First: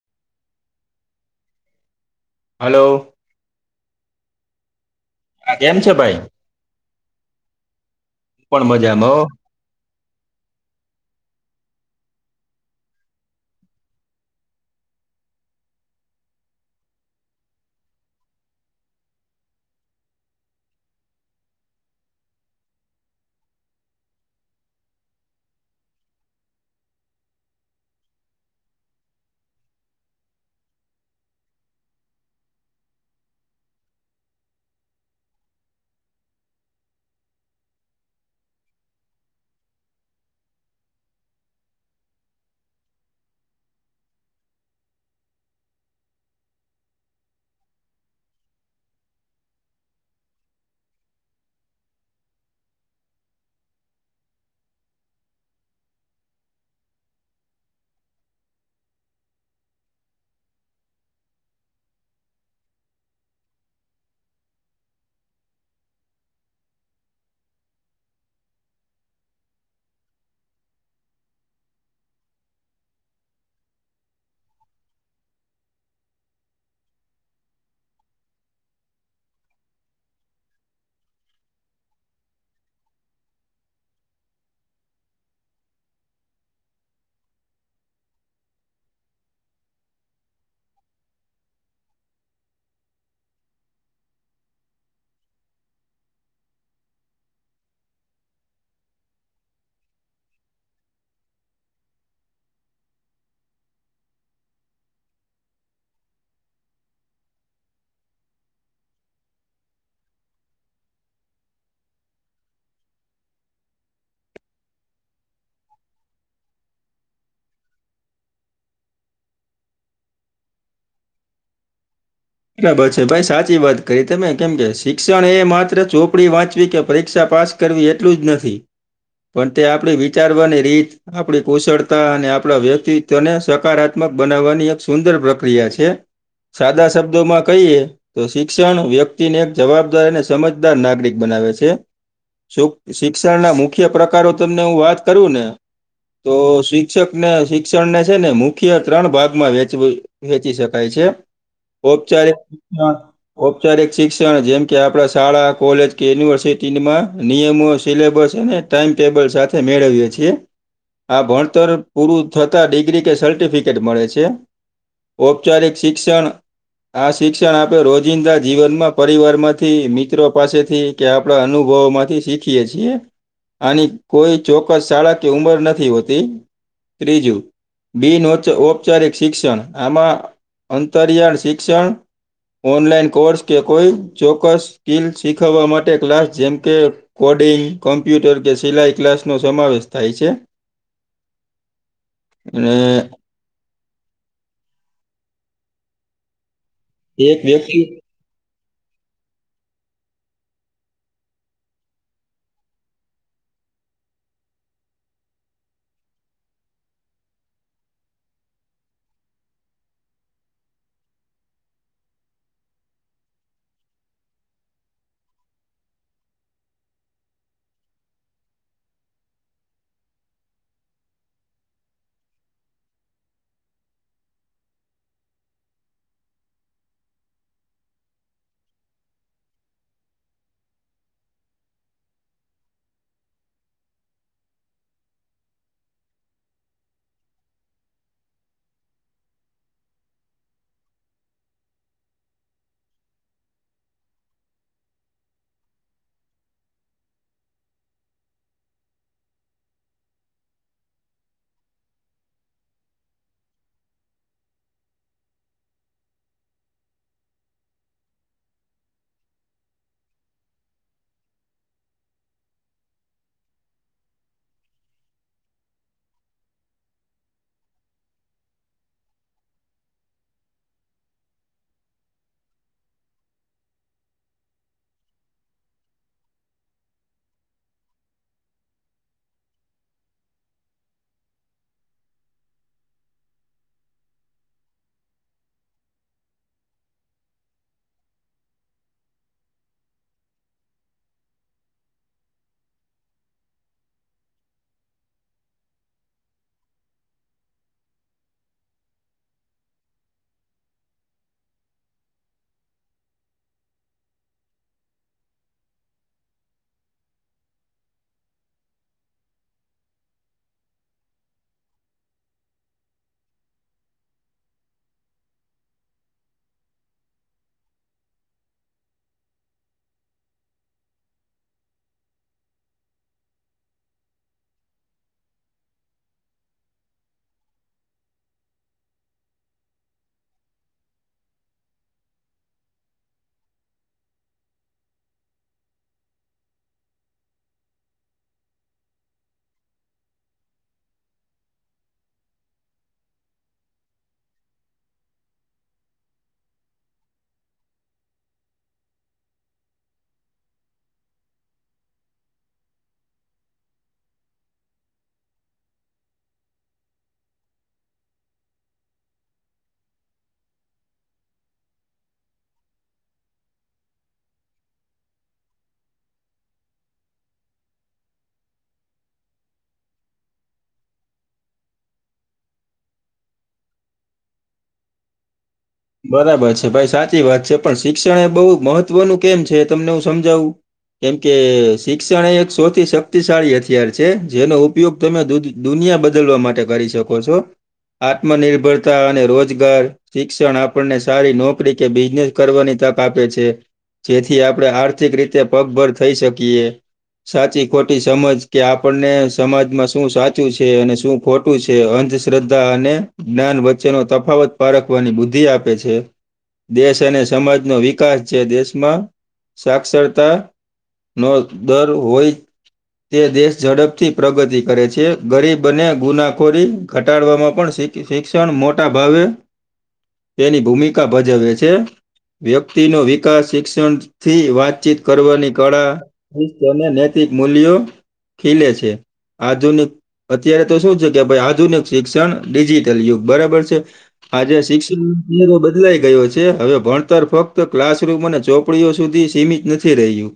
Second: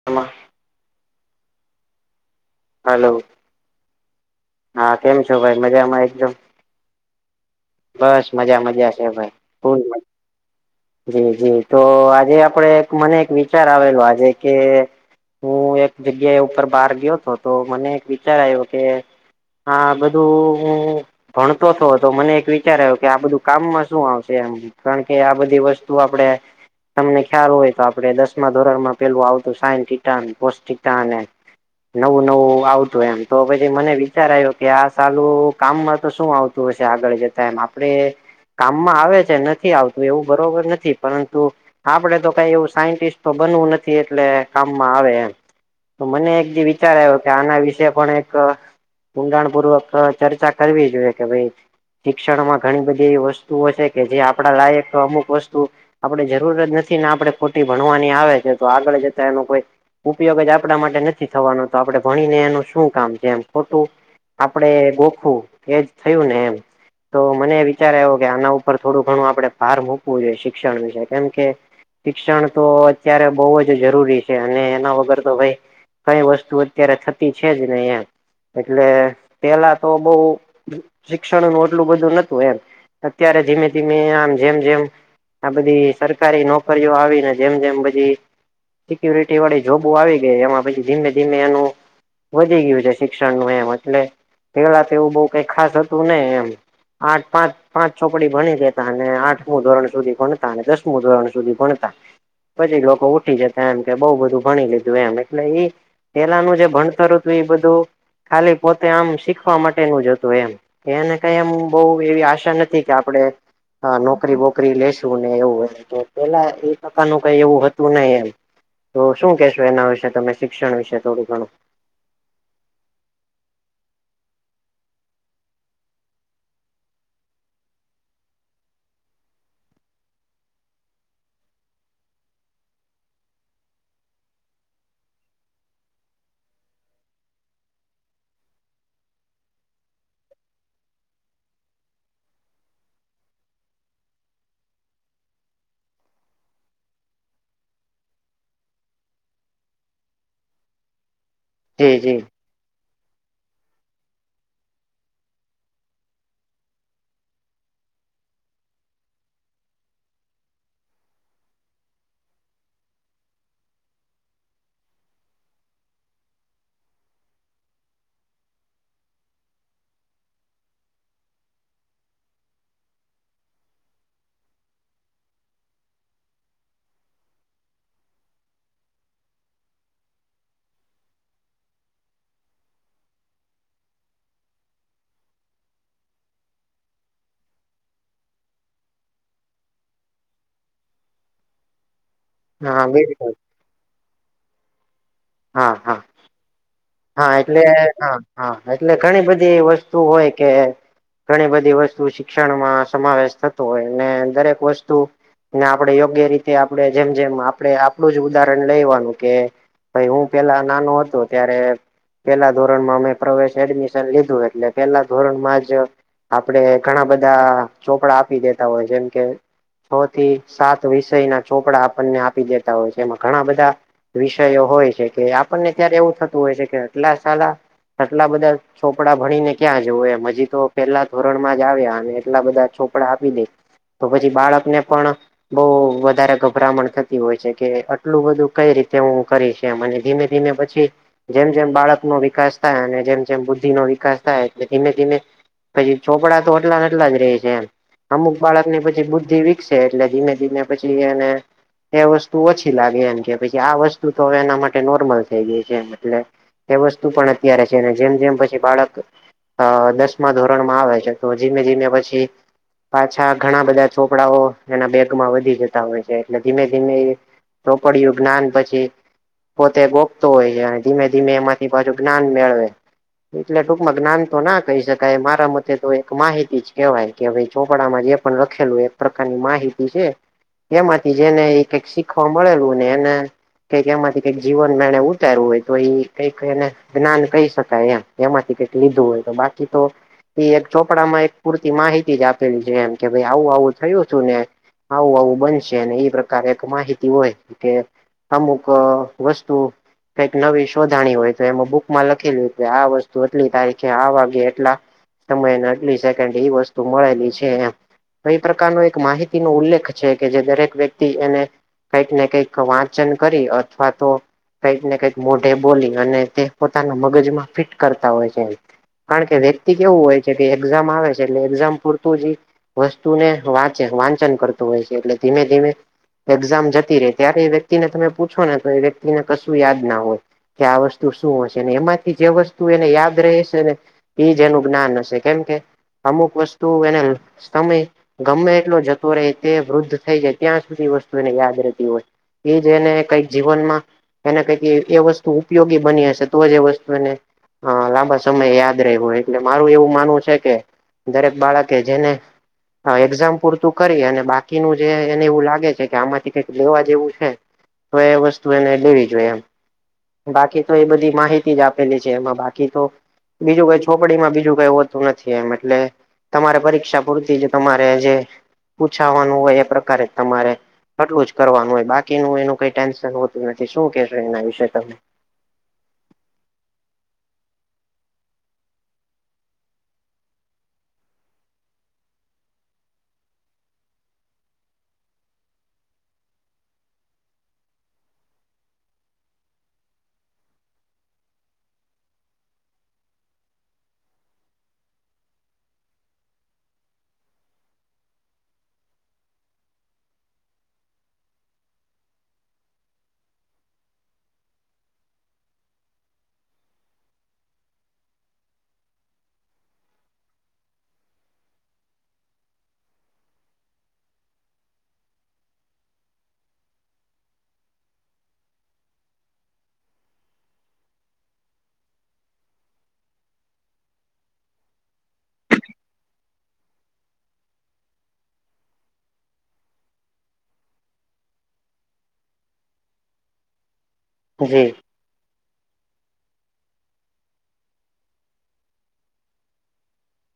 [inaudible] Hello હા કેમ છો ભાઈ કેમ છે મજામાં ભાઈ એકદમ? હું બસ મજા પણ મજા છે મજામાં હો ભાઈ. [inaudible] જી જી તો આજે આપડે મને એક વિચાર આવેલો આજે કે હું એક જગ્યા એ ઉપર બહાર ગયો તો તો મને એક વિચાર આવ્યો કે હા બધું હું ભણતો તો તો મને એક વિચ ચાર આવ્યો કે આ બધું કામમાં શું આવશે એમ કારણ કે આ બધી વસ્તુ આપડે તમને ખ્યાલ હોય તો આપણે દસમા ધોરણમાં પેલુ આવતું સાઈન થીટા ને કોસ થીટા ને. નવું નવું આવતું એમ. તો પછી મને વિચાર આવ્યો કે આ સાલું કામમાં તો શું આવ તું હશે આગળ જતા એમ આપણે કામમાં આવે છે નથી આવતું એવું બરોબર નથી. પરંતુ આપડે તો કાઈ એવું સાયન્ટિસ્ટ તો બનવું નથી એટલે કામમાં આવે એમ. તો મને એકદી વિચાર આવ્યો કે આના વિશે પણ એક ઊંડાણપૂર્વક ચર્ચા કરવી જોઈએ કે ભાઈ શિક્ષણમાં ઘણી બધી એવી વસ્તુઓ છે કે જે આપણા લાયક તો અમુક વસ્તુ આપણે જરૂર જ નથી ને આપણે ખોટી ભણવાની આવે છે. તો આગળ જતા એનું કોઈ ઉપયોગ જ આપણા માટે નથી થવાનો તો આપણે ભણીને એનું શું કામ જેમ ખોટું- - આપણે ગોખવું એજ થયું ને એમ- - તો મને વિચારે આવો કે આના ઉપર થોડું ઘણું આપણે ભાર મૂકવું જોઈએ. શિક્ષણ વિશે કેમકે- - શિક્ષણ તો અત્યારે બહુ જ જરૂરી છે અને એના વગર તો ભાઈ- - કઈ વસ્તુ અત્યારે થતી છે જ ને એમ એટલે પહેલા તો બહુ- - શિક્ષણ નું એટલું બધું ન હતું. એમ અત્યારે ધીમે ધીમે આમ જેમ જેમ- - આ બધી સરકારી નોકરીઓ આવીને જેમ જેમ બધી- - સિકુરિટી વાળી જોબો આવી ગઈ. એમાં પછી ધીમે ધીમે એનું- - વધી ગયું છે. શિક્ષણનું એમ એટલે પહેલા તો એવું બહુ કઈક ખાસ હતું નહી. એમ- - આઠ પાંચ પાંચ ચોપડી ભણી દેતા અને આઠમું ધોરણ સુધી ભણતા અને દસમું ધોરણ સુધી ભણતા- - પછી લોકો ઉઠી જતા એમ કે બહુ બધું ભણી લીધું એમ એટલે- - પહેલાનું જે ભણતર હતું. એ બધું- - ખાલી પોતે આમ શીખવા માટેનું જ હતું. એમ એને- - કઈ એમ બહુ એવી આશા નથી કે આપણે નોકરી બોકરી લે- - હતુ ને એવું પહેલા એક ટકાનું કઈ એવું હત- - હતુ નહી એમ. તો શું કેહેશો એના વિશે તમે શિક્ષણ વિશે થોડું ઘણું? બરાબર છે. ભાઈ સાચી વાત કરી તમે કેમ કે શિક્ષણ એ માત્ર ચોપડી વાંચવી કે પરીક્ષા પાસ- - કરવી એટલું જ નથી. પણ ત્યાં આપણી વિચારવાની રીત- - આપણી કુશળતા અને આપણા વ્યક્તિત્વને સકારાત્મક બનાવવાની એક સુંદર પ્રક્રિયા છે. સાદા શબ્દોમાં કહીએ- - તો શિક્ષણ વ્યક્તિને એક જવાબદાર અને સમજદાર નાગરિક બનાવે છે. શિક્ષણના મુખ્ય પ્રકારો તમને હું વાત કરું ને- - તો શિક્ષક ને શિક્ષણને છે ને મુખ્ય ત્રણ ભાગમાં વહેચવી- - વહેંચી શકાય છે. જી જી ઔપચારિકતા- - ઔપચારિક શિક્ષણ જેમ કે આપણા શાળા કોલેજ કે યુનિવર્સિટીમાં નિયમો સિલેબસ અને- - ટાઈમ ટેબલ સાથે મેળવીએ છીએ. આ ભણતર પૂરું થતા ડિગ્રી કે સર્ટિફિકેટ મળે છે. ઔપચારિક શિક્ષણ- - આ શિક્ષણ આપણે રોજિંદા જીવનમાં પરિવાર માંથી મિત્રો પાસેથી- - કે આપણા અનુભવોમાંથી શીખીએે છીએ- - આની કોઈ ચોક્કસ શાળા કે ઉંમર નથી હોતી- - ત્રીજું બિન ઔપચારિક શિક્ષણ આમાં અંતરિયાળ- - શિક્ષણ ઓનલાઈન કોર્સ કે કોઈ ચોક્કસ સ્કીલ શીખવવા માટે ક્લાસ જેમ કે કોડિંગ કોમ્પ્યુટર કે સિલાઈ ક્લાસનો સમાવેશ થાય છે. [inaudible] અને [unintelligible] હા. હા. હા. એક એટલે વ્યક્તિ હા હા એટલે ઘણી બધી વસ્તુ હોય કે ઘણી બધી વસ્તુ શિક્ષણમાં સમાવેશ થતો હોય. ને દરેક વસ્તુ ને આપણે યોગ્ય રીતે આપણે જેમ જેમ આપણે આપણુ જ ઉદાહરણ લેવાનું કે ભાઈ હું પહેલા નાનો હતો. ત્યારે પહેલા ધોરણમાં અમે પ્રવેશ એડમિશન લીધું એટલે પહેલા ધોરણમાં જ આપડે ઘણા બધા ચોપડા આપી દેતા હોય જેમ કે છ થી સાત વિષયના ચોપડા આપણને આપી દેતા હોય છે એમાં ઘણા બધા વિષયો હોય છે કે આપણને ત્યારે એવું થતું હોય છે કે આટલા સાલા આટલા બધા ચોપડા ભણીને ક્યાં જવું એમ હજી તો પહેલા ધોરણમાં જ આવ્યા અને એટલા બધા ચોપડા આપી દે. તો પછી બાળક ને પણ બઉ વધારે ગભરામણ થતી હોય છે કે આટલું બધું કઈ રીતે હું કરીશ કે મને ધીમે ધીમે પછી જેમ જેમ બાળકનો વિકાસ થાય અને જેમ જેમ બુદ્ધિનો વિકાસ થાય એટલે ધીમે ધીમે પછી ચોપડા તો આટલા ને એટલા જ રહે છે એમ અમુક બાળકની પછી બુદ્ધિ વિકસે એટલે ધીમે ધીમે પછી એને એ વસ્તુ ઓછી લાગે એમ કે પછી આ વસ્તુ તો હવે એના માટે નોર્મલ થઈ ગઈ છે એમ એટલે એ વસ્તુ પણ અત્યારે છે ને જેમ જેમ પછી બાળક અ દસમા ધોરણમાં આવે છે તો ધીમે ધીમે પછી પાછા ઘણા બધા ચોપડાઓ એના બેગમાં વધી જતા હોય છે એટલે ધીમે ધીમે એ તો પડ્યું જ્ઞાન પછી પોતે ગોખતો હોય છે ધીમે ધીમે એમાંથી પાછું જ્ઞાન મેળવે એટલે ટૂંકમાં જ્ઞાન તો ના કહી શકાય મારા મતે તો એક માહિતી જ કહેવાય કે ભાઈ ચોપડામાં જે પણ લખેલું હોય એક પ્રકારની માહિતી છે એમાંથી જેને એક એક શીખવા મળેલું ને એને કે તેમાંથી કંઈક જીવનમાં એણે ઉતારવું હોય તો એ કઈક એને જ્ઞાન કહી શકાય એમ એમાંથી કઈક લીધું હોય તો બાકી તો એ એક ચોપડામાં એક પૂરતી માહિતી જ આપેલી છે એમ કે ભાઈ આવું આવું થયું છું ને આવું આવું બનશે અને એ પ્રકારે એક માહિતી હોય કે અમુક વસ્તુ કઈક નવી શોધાણી હોય તો એમાં બુકમાં લખેલું હતું આ વસ્તુ એટલી તારીખે આ વાગે એટલા સમયને આટલી સેકન્ડ એ વસ્તુ મળેલી છે એમ કઈ પ્રકારનો એક માહિતીનો ઉલ્લેખ છે કે જે દરેક વ્યક્તિ એને કઈક ને કઈક વાંચન કરી અથવા તો કઈક ને કઈક મોઢે બોલી અને તે પોતાના મગજમાં ફિટ કરતા હોય જેમ કારણ કે વ્યક્તિ કેવું હોય છે કે એક્ઝામ આવે છે એટલે એક્ઝામ પૂરતું જઈ વસ્તુને વાંચે વાંચન કરતું હોય છે એટલે ધીમે ધીમે એક્ઝામ જતી રહે ત્યારે એ વ્યક્તિને તમે પૂછો ને તો એ વ્યક્તિને કશું યાદ જ ના હોય કે આ વસ્તુ શું હશે એમાંથી જે વસ્તુ એને યાદ રહેશે ને એજ એનું જ્ઞાન હશે કેમ કે અમુક વસ્તુ એને સમય ગમે એટલો જતો રહે તે વૃદ્ધ થઈ જાય ત્યાં સુધી વસ્તુ એને યાદ રહેતી હોય એ જે એને કઈક જીવનમાં એને કઈક એ એ વસ્તુ ઉપયોગી હશે તો જ એ વસ્તુ એને હા, લાંબા સમય યાદ રહેવું એટલે મારું એવું માનવું છે કે દરેક બાળકે જેને આ એક્ઝામ પૂરતું કરી અને બાકીનું જે એને એવું લાગે છે કે આમાંથી કંઈક લેવા જેવું છે તો એ વસ્તુ એને લેવી જોઈએ એમ બાકી તો એ બધી માહિતી જ આપેલી છે એમાં બાકી તો બીજું કઈ છોપડીમાં બીજું કાઈ હોતું નથી એમ એટલે તમારે પરીક્ષા પૂરતી જ તમારે જે પૂછાવાનું હોય એ પ્રકારે તમારે અટલું જ કરવાનું હોય બાકીનું એનું કઈ ટેન્શન હોતું નથી શું કેહેશો એના વિશે તમે બરાબર છે ભાઈ સાચી વાત છે પણ શિક્ષણ એ બહુ મહત્વનું કેમ છે તમને હું સમજાવું કેમકે શિક્ષણ એ એક સૌથી શક્તિશાળી હથિયાર છે જેનો ઉપયોગ તમે દૂધ દુનિયા બદલવા માટે કરી શકો છો. આત્મનિર્ભતાને રોજગાર શિક્ષણ આપ આપણને સારી નોકરી કે બિઝનેસ કરવાની તક આપે છે. જેથી આપડે આર્થિક રીતે પગભર થઈ શકીએ. સાચી ખોટી સમજ કે આપણને સમાજમાં શું સાચું છે અને શું ખોટું છે અંધશ્રદ્ધા અને જ્ઞાન વચ્ચે નો તફાવત પારખવાની બુદ્ધિ આપ પે છે દેશ અને સમાજનો વિકાસ જે દેશમાં સાક્ષરતા નો દર હોય તે દેશ ઝડપથી પ્રગતિ કરે છે ગરીબને ગુનાખોરી ઘટાડવામાં પણ શી શિક્ષણ મોટા ભાવે તેની ભૂમિકા ભજવે છે. વ્યક્તિનો વિકાસ શિક્ષણથી વાતચીત કરવાની કળા નૈતિક મૂલ્યો ખીલે છે આધુનિક અત્યારે તો શું છે કે ભાઈ આધુનિક શિક્ષણ ડિજિટલ યુગ બરાબર છે. આજે જી શિક્ષ બદલાઈ ગયો છે હવે ભણતર ફક્ત ક્લાસરૂમ અને ચોપડીઓ સુધી સીમિત નથી રહ્યું.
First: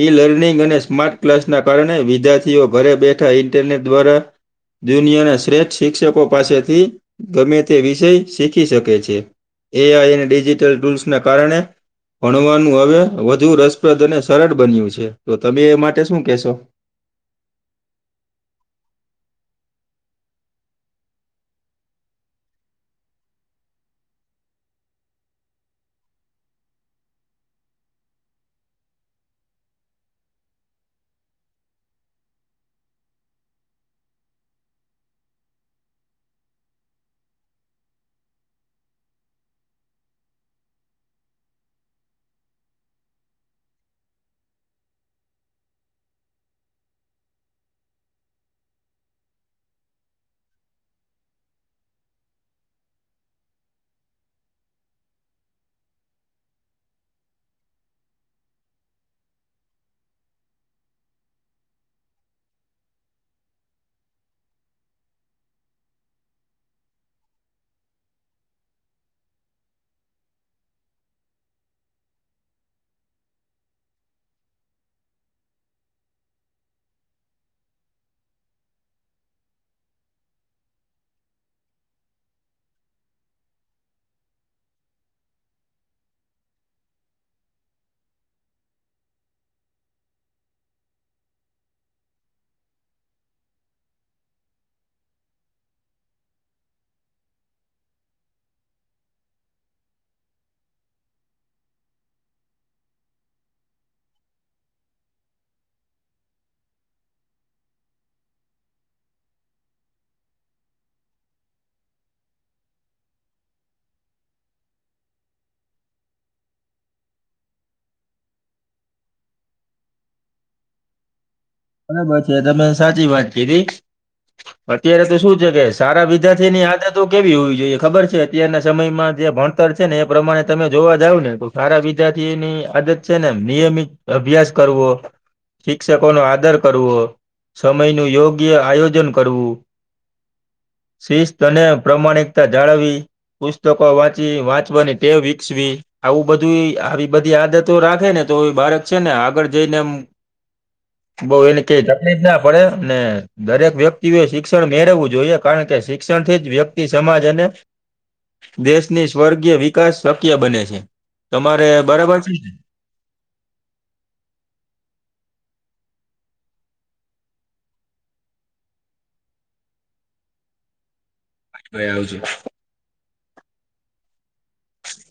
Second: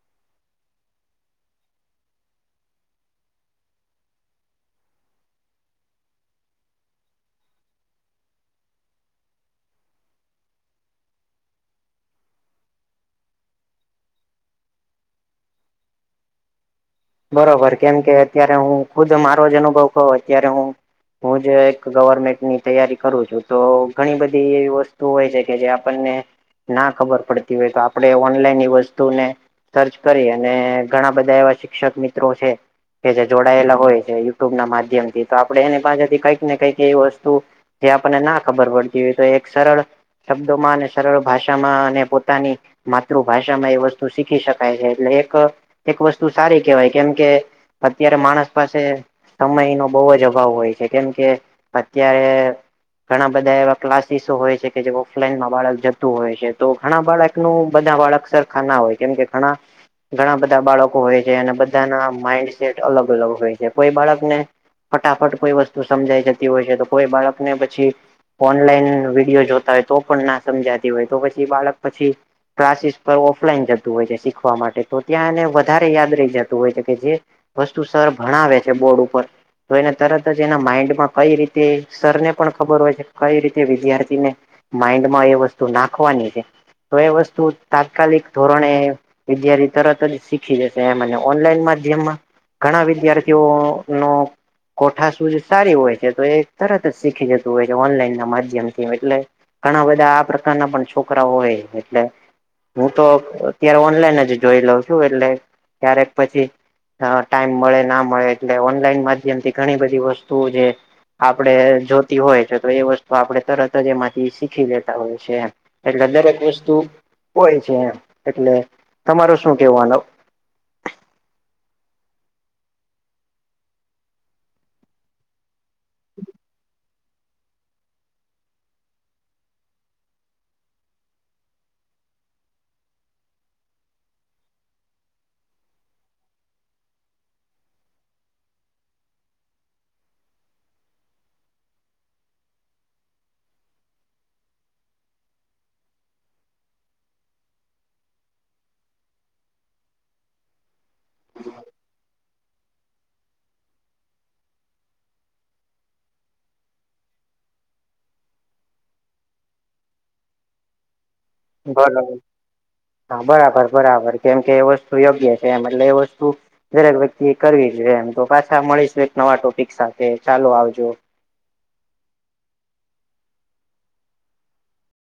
ઈ લર્નિંગ અને સ્માર્ટ ક્લાસના કારણે વિધાર્થીઓ ઘરે બેઠા ઇન્ટરનેટ દ્વારા દુનિયાના શ્રેષ્ઠ શિક્ષકો પાસેથી ગમે તે વિષય શીખી શકે છે. એ. આઈ. અને ડિજિટલ ટૂલ્સના કારણે ભણવાનું હવે વધુ રસપ્રદ અને સરળ બન્યું છે તો તમે એ માટે શું કેહેશો બરોબર કેમ કે અત્યારે હું ખુદ મારો જ અનુભવ કહું અત્યારે હું હું જ એક ગવર્મેન્ટની તૈયારી કરું છું તો ઘણી બધી એવી વસ્તુ હોય છે કે જે આપણને ના ખબર પડતી હોય તો આપડે ઓનલાઈન એ વસ્તુને સર્ચ કરી અને ઘણા બધા એવા શિક્ષક મિત્રો છે. કે જે જોડાયેલા હોય છે યુટ્યુબ ના માધ્યમ થી તો આપડે એની પાસેથી કઈક ને કંઈક એ વસ્તુ જે આપણને ના ખબર પડતી હોય એક સરળ શબ્દોમાં અને સરળ ભાષામાં અને પોતાની માતૃભાષામાં એ વસ્તુ શીખી શકાય છે એટલે એક એક વસ્તુ સારી કેવાય કેમ કે અત્યારે માણસ પાસે સમય નો બઉં જ અભાવ હોય છે કેમ કે અત્યારે ઘણા બધા એવા ક્લાસીસો હોય છે કે જે ઓફલાઈનમાં બાળક જતું હોય છે તો ઘણા બાળક તો બધા બાળક સરખા ના હોય કેમ ઘણા ઘણા બધા બાળક કો હોય છે અને બધા માઈન્ડસેટ અલગ અલગ હોય છે કોઈ બાળકને ફટાફટ કોઈ વસ્તુ સમજાઈ જતી હોય છે તો કોઈ બાળક પછી ઓનલાઈન વિડીયો જોતા હોય તો પણ ના સમજાતી હોય તો પછી બાળક પછી ક્લાસીસ પર ઓફલાઈન જતું હોય છે શીખવા માટે તો ત્યાં એને વધ ધારે યાદ રહી જતું હોય છે જે વસ્તુ સર ભણાવે છે બોર્ડ ઉપર તો એને તરત જ એના માઈન્ડમાં કઈ રીતે સરને પણ ખબર હોય છે કઈ રીતે વિદ્યાર્થીને માઈન્ડ માં એ વસ્તુ નાખવાની છે. તો એ વસ્તુ તાત્કાલિક ધોરણે વિદ્યાર્થી તરત જ શીખી એ ઓનલાઈન માધ્યમમાં ઘણા વિદ્યાર્થીઓ નો કોઠા શૂજ સારી હોય છે તો તરત જ શીખી જતું હોય છે ઓનલાઈન માધ્યમથી એટલે ઘણા બધા આ પ્રકારના પણ છોકરા હોય એટલે હું તો અત્યારે ઓનલાઈન જ જોઈ લઉં છું એટલે ક્યારેક પછી ટાઈમ મળે ના મળે એટલે ઓનલાઈન માધ્યમથી ઘણી બધી વસ્તુઓ જે આપડે જોતી હોય છે તો એ વસ્તુ આપણે તરત જ એમાંથી શીખી લેતા હોય છે એમ. એટલે દરેક વસ્તુ હોય છે એમ એટલે તમારો શું કેવાનું. બરાબર છે તમે સાચી વાત કીધી અત્યારે તો શું છે કે સારા વિદ્યાર્થીની આદત તો કેવી હોવી જોઈએ ખબર છે અત્યારના સમયમાં જે ભણતર છે ને એ પ્રમાણે તમે જોવા જાવ ને સારા વિદ્યાર્થીની આદત છે ને નિયમિત અભ્યાસ કરવો શિક્ષકોનો આ દર કરવો સમયનું યોગ્ય આયોજન કરવું. શિસ્ત અને પ્રામાણિકતા જાળવી, પુસ્તકો વાંચી વાંચવાની તેવ વિકસવી. આવું બધું આવી બધી આદતો રાખે ને તો બાળક છે ને આગળ જઈને એમ બઉ એને કઈ તકલીફ ના પડે ને દરેક વ્યક્તિએ શિક્ષણ મેળવવું જોઈએ કારણ કે શિક્ષણથી જ વ્યક્તિ સમાજ અને દેશની સ્વર્ગીય વિકાસ શક્ય બને છે, તમારે બરાબર છે ને. હા બરાબર બરાબર કેમ કે એ વસ્તુ યોગ્ય છે એમ એટલે એ વસ્તુ દરેક વ્યક્તિ કરવી જોઈએ એમ તો પાછા મળીશ એક નવા ટોપિક સાથે ચાલો આવજો. ભાઈ આવજો.